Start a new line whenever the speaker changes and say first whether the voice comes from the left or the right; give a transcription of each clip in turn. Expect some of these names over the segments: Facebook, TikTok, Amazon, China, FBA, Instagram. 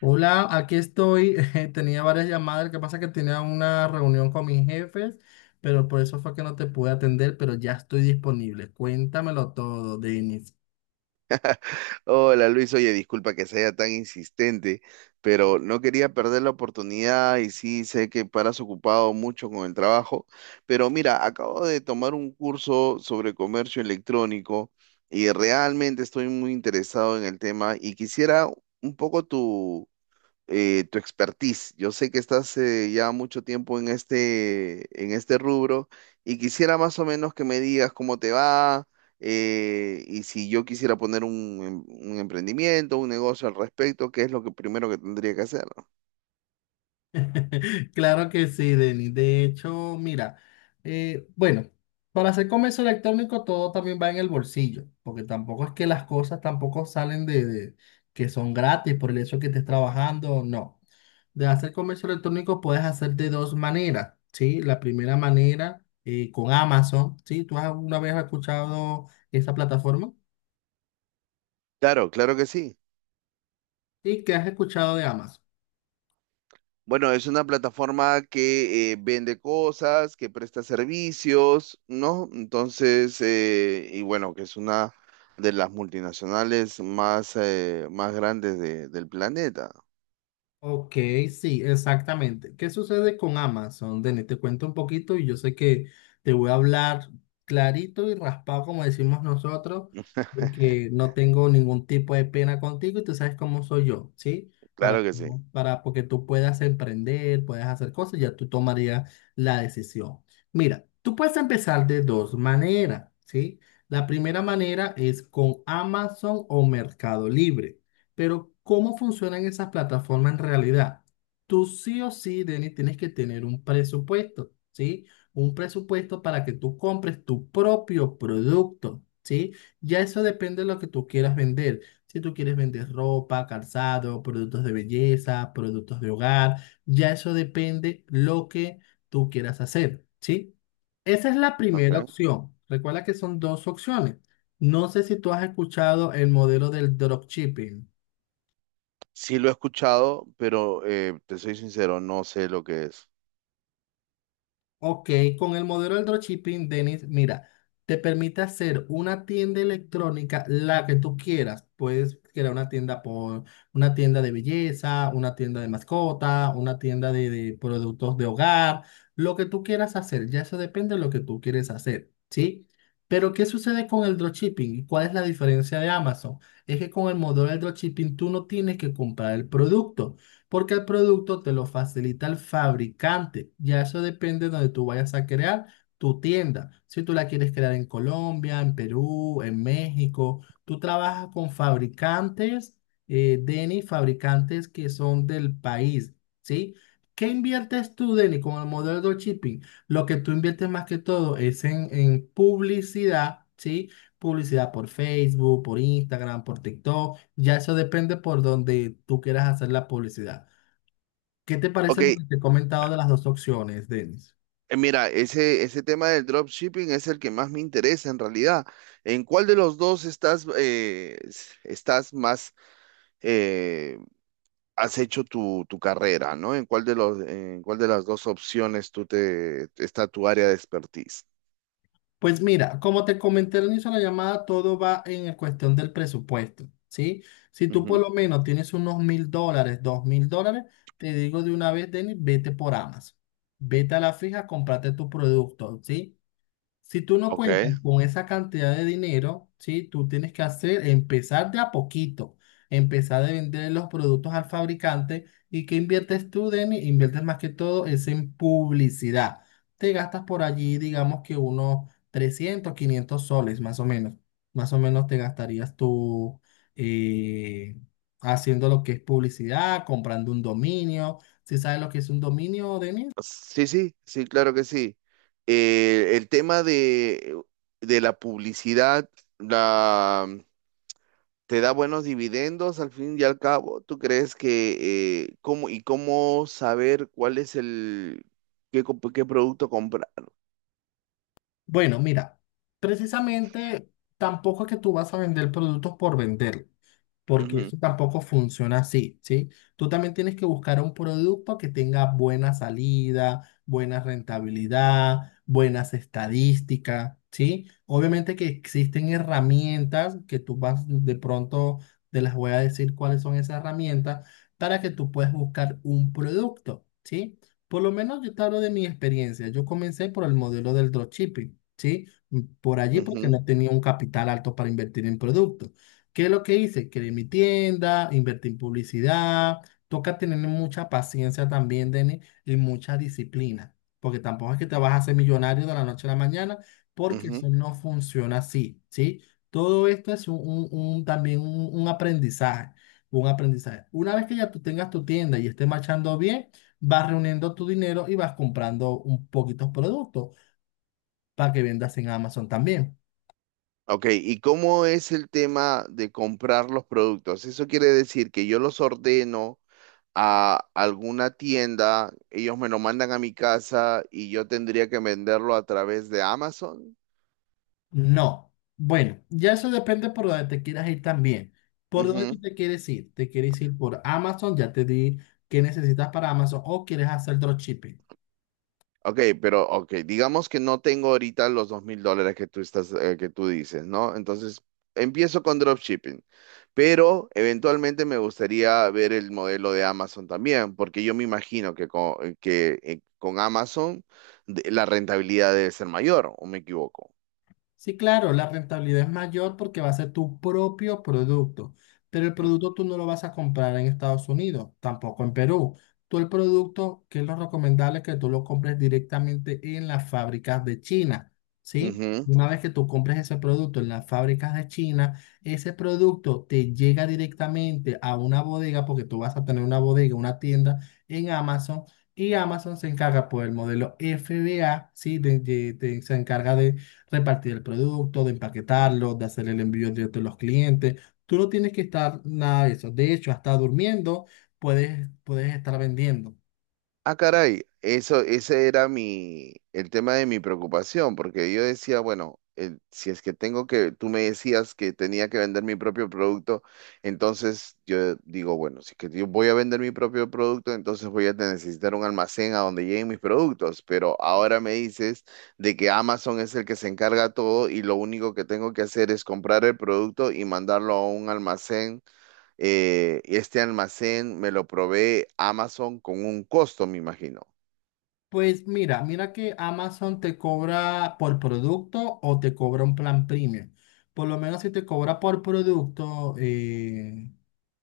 left: Hola, aquí estoy. Tenía varias llamadas. Lo que pasa es que tenía una reunión con mis jefes, pero por eso fue que no te pude atender, pero ya estoy disponible. Cuéntamelo todo, Denis.
right: Hola Luis, oye, disculpa que sea tan insistente, pero no quería perder la oportunidad y sí sé que paras ocupado mucho con el trabajo, pero mira, acabo de tomar un curso sobre comercio electrónico y realmente estoy muy interesado en el tema y quisiera un poco tu expertise. Yo sé que estás ya mucho tiempo en este rubro y quisiera más o menos que me digas cómo te va y si yo quisiera poner un emprendimiento, un negocio al respecto, ¿qué es lo que primero que tendría que hacer, no?
left: Claro que sí, Denis. De hecho, mira, bueno, para hacer comercio electrónico todo también va en el bolsillo, porque tampoco es que las cosas tampoco salen de que son gratis por el hecho que estés trabajando, no. De hacer comercio electrónico puedes hacer de dos maneras, ¿sí? La primera manera con Amazon, ¿sí? ¿Tú has alguna vez escuchado esa plataforma?
right: Claro, claro que sí.
left: ¿Y qué has escuchado de Amazon?
right: Bueno, es una plataforma que vende cosas, que presta servicios, ¿no? Entonces, y bueno, que es una de las multinacionales más, más del planeta.
left: Ok, sí, exactamente. ¿Qué sucede con Amazon? Denis, te cuento un poquito y yo sé que te voy a hablar clarito y raspado, como decimos nosotros, porque no tengo ningún tipo de pena contigo y tú sabes cómo soy yo, ¿sí? Para,
right: Claro que sí.
left: para porque tú puedas emprender, puedas hacer cosas, ya tú tomarías la decisión. Mira, tú puedes empezar de dos maneras, ¿sí? La primera manera es con Amazon o Mercado Libre. Pero ¿cómo funcionan esas plataformas en realidad? Tú sí o sí, Denis, tienes que tener un presupuesto, ¿sí? Un presupuesto para que tú compres tu propio producto, ¿sí? Ya eso depende de lo que tú quieras vender. Si tú quieres vender ropa, calzado, productos de belleza, productos de hogar, ya eso depende lo que tú quieras hacer, ¿sí? Esa es la primera
right: Ok.
left: opción. Recuerda que son dos opciones. No sé si tú has escuchado el modelo del dropshipping.
right: Sí lo he escuchado, pero te soy sincero, no sé lo que es.
left: Ok, con el modelo del dropshipping, Denis, mira, te permite hacer una tienda electrónica, la que tú quieras. Puedes crear una tienda por una tienda de belleza, una tienda de mascota, una tienda de productos de hogar, lo que tú quieras hacer. Ya eso depende de lo que tú quieres hacer, ¿sí? Pero, ¿qué sucede con el dropshipping? ¿Y cuál es la diferencia de Amazon? Es que con el modelo del dropshipping tú no tienes que comprar el producto porque el producto te lo facilita el fabricante. Ya eso depende de donde tú vayas a crear tu tienda. Si tú la quieres crear en Colombia, en Perú, en México, tú trabajas con fabricantes, Denny, fabricantes que son del país, ¿sí? ¿Qué inviertes tú, Denny, con el modelo de dropshipping? Lo que tú inviertes más que todo es en publicidad, ¿sí? Publicidad por Facebook, por Instagram, por TikTok, ya eso depende por donde tú quieras hacer la publicidad. ¿Qué te
right: Ok,
left: parece lo que te he comentado de las dos opciones, Denis?
right: mira, ese tema del dropshipping es el que más me interesa en realidad. ¿En cuál de los dos estás, estás más, eh, has hecho tu carrera, ¿no? ¿En cuál de las dos opciones tú te, está tu área de expertise?
left: Pues mira, como te comenté al inicio de la llamada, todo va en el cuestión del presupuesto, ¿sí? Si tú por
right: Ujú.
left: lo menos tienes unos $1000, $2000, te digo de una vez, Denis, vete por Amazon. Vete a la fija, cómprate tu producto, ¿sí? Si tú no cuentas
right: Ok.
left: con esa cantidad de dinero, ¿sí? Tú tienes que hacer, empezar de a poquito, empezar de vender los productos al fabricante. ¿Y qué inviertes tú, Denny? Inviertes más que todo es en publicidad. Te gastas por allí, digamos que unos 300, 500 soles, más o menos. Más o menos te gastarías tú eh, haciendo lo que es publicidad, comprando un dominio. ¿Sí sabes lo que es un dominio, Denny?
right: Sí, sí, sí, claro que sí. El tema de la publicidad la, te da buenos dividendos al fin y al cabo. ¿Tú crees que cómo y cómo saber cuál es qué producto comprar?
left: Bueno, mira, precisamente tampoco es que tú vas a vender productos por vender porque
right: Ujú,
left: eso tampoco funciona así, ¿sí? Tú también tienes que buscar un producto que tenga buena salida, buena rentabilidad, buenas estadísticas, ¿sí? Obviamente que existen herramientas que tú vas de pronto, te las voy a decir cuáles son esas herramientas para que tú puedas buscar un producto, ¿sí? Por lo menos yo te hablo de mi experiencia. Yo comencé por el modelo del dropshipping, ¿sí? Por allí porque
right: ujú,
left: no tenía un capital alto para invertir en productos. ¿Qué es lo que hice? Creé mi tienda, invertí en publicidad. Toca tener mucha paciencia también, Denis, y mucha disciplina, porque tampoco es que te vas a hacer millonario de la noche a la mañana, porque
right: ujú.
left: eso no funciona así, ¿sí? Todo esto es también un aprendizaje, un aprendizaje. Una vez que ya tú tengas tu tienda y estés marchando bien, vas reuniendo tu dinero y vas comprando un poquitos productos para que vendas en Amazon también.
right: Ok, ¿y cómo es el tema de comprar los productos? Eso quiere decir que yo los ordeno a alguna tienda, ellos me lo mandan a mi casa y yo tendría que venderlo a través de Amazon.
left: No. Bueno, ya eso depende por donde te quieras ir también. ¿Por dónde
right: Ujú.
left: tú te quieres ir? ¿Te quieres ir por Amazon? Ya te di qué necesitas para Amazon. ¿O quieres hacer dropshipping?
right: Ok, pero ok, digamos que no tengo ahorita los $2000 que tú estás, que tú dices, ¿no? Entonces empiezo con dropshipping, pero eventualmente me gustaría ver el modelo de Amazon también, porque yo me imagino que con Amazon la rentabilidad debe ser mayor, ¿o me equivoco?
left: Sí, claro, la rentabilidad es mayor porque va a ser tu propio producto, pero el
right: Ujú.
left: producto tú no lo vas a comprar en Estados Unidos, tampoco en Perú. Tú el producto, que es lo recomendable, es que tú lo compres directamente en las fábricas de China, ¿sí?
right: Ujú.
left: Una vez que tú compres ese producto en las fábricas de China, ese producto te llega directamente a una bodega porque tú vas a tener una bodega, una tienda en Amazon y Amazon se encarga por el modelo FBA, ¿sí? Se encarga de repartir el producto, de empaquetarlo, de hacer el envío directo a los clientes. Tú no tienes que estar nada de eso. De hecho, hasta durmiendo puedes estar vendiendo.
right: Ah, caray, eso, ese era mi, el tema de mi preocupación, porque yo decía, bueno, si es que tengo que, tú me decías que tenía que vender mi propio producto, entonces yo digo, bueno, si es que yo voy a vender mi propio producto, entonces necesitar un almacén a donde lleguen mis productos, pero ahora me dices de que Amazon es el que se encarga todo y lo único que tengo que hacer es comprar el producto y mandarlo a un almacén este almacén me lo provee Amazon con un costo, me imagino.
left: Pues mira, que Amazon te cobra por producto o te cobra un plan premium. Por lo menos si te cobra por producto,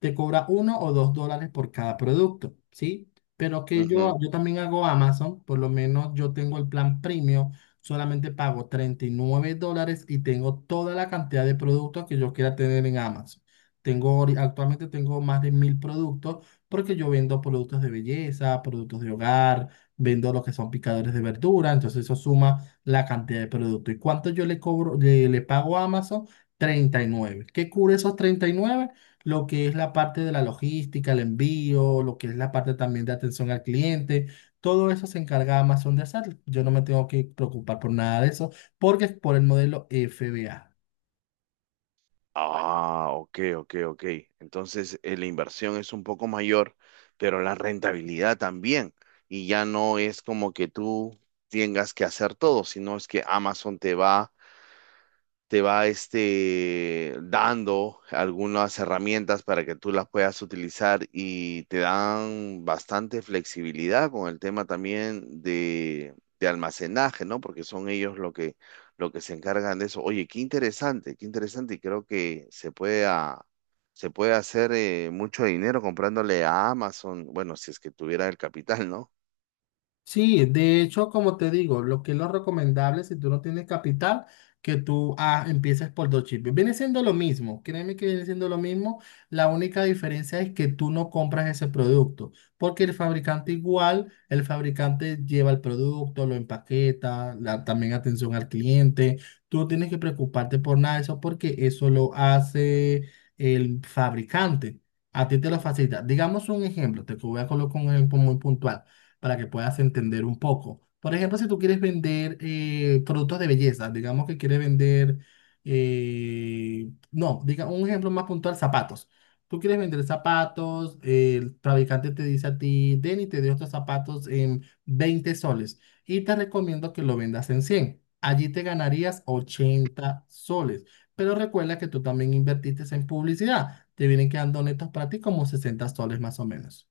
left: te cobra 1 o 2 dólares por cada producto, ¿sí? Pero que
right: Ujú.
left: yo también hago Amazon, por lo menos yo tengo el plan premium, solamente pago $39 y tengo toda la cantidad de productos que yo quiera tener en Amazon. Tengo, actualmente tengo más de 1000 productos porque yo vendo productos de belleza, productos de hogar, vendo lo que son picadores de verdura, entonces eso suma la cantidad de producto. ¿Y cuánto yo le pago a Amazon? 39. ¿Qué cubre esos 39? Lo que es la parte de la logística, el envío, lo que es la parte también de atención al cliente. Todo eso se encarga Amazon de hacer. Yo no me tengo que preocupar por nada de eso porque es por el modelo FBA.
right: Ah, ok, ok, ok. Entonces, la inversión es un poco mayor, pero la rentabilidad también. Y ya no es como que tú tengas que hacer todo, sino es que Amazon te va este, dando algunas herramientas para que tú las puedas utilizar y te dan bastante flexibilidad con el tema también de almacenaje, ¿no? Porque son ellos lo que se encargan de eso. Oye, qué interesante y creo que se puede, ah, se puede hacer mucho dinero comprándole a Amazon, bueno, si es que tuviera el capital, ¿no?
left: Sí, de hecho, como te digo, lo que es lo recomendable si tú no tienes capital, que tú empieces por dos chips. Viene siendo lo mismo, créeme que viene siendo lo mismo. La única diferencia es que tú no compras ese producto, porque el fabricante igual, el fabricante lleva el producto, lo empaqueta, la, también atención al cliente. Tú no tienes que preocuparte por nada de eso, porque eso lo hace el fabricante. A ti te lo
right: Ujú.
left: facilita. Digamos un ejemplo, te voy a colocar un ejemplo muy puntual para que puedas entender un poco. Por ejemplo, si tú quieres vender productos de belleza, digamos que quieres vender, no, diga un ejemplo más puntual, zapatos. Tú quieres vender zapatos, el fabricante te dice a ti, Denny, te dio estos zapatos en 20 soles y te recomiendo que lo vendas en 100. Allí te ganarías 80 soles. Pero recuerda que tú también invertiste en publicidad. Te vienen quedando netos para ti como 60 soles más o menos.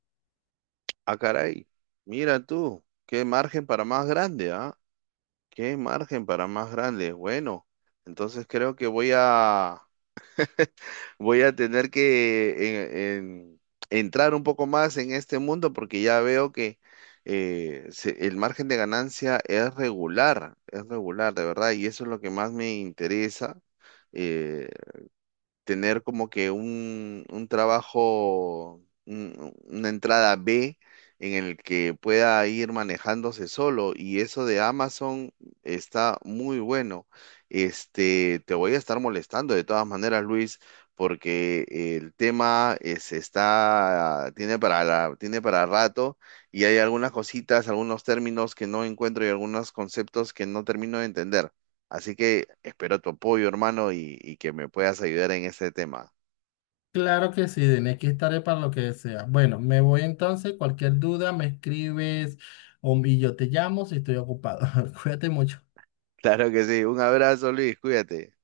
right: Ah, caray, mira tú, ¿qué margen para más grande, ah? ¿Qué margen para más grandes? Bueno, entonces creo que voy a tener que entrar un poco más en este mundo porque ya veo que el margen de ganancia es regular, de verdad, y eso es lo que más me interesa. Eh, tener como que un trabajo, una entrada B en el que pueda ir manejándose solo. Y eso de Amazon está muy bueno. Este, te voy a estar molestando de todas maneras, Luis, porque el tema tiene tiene para rato y hay algunas cositas, algunos términos que no encuentro y algunos conceptos que no termino de entender. Así que espero tu apoyo, hermano, y que me puedas ayudar en este tema.
left: Claro que sí, Denis, aquí estaré para lo que sea. Bueno, me voy entonces. Cualquier duda me escribes o, y yo te llamo si estoy ocupado. Cuídate mucho.
right: Claro que sí. Un abrazo, Luis. Cuídate.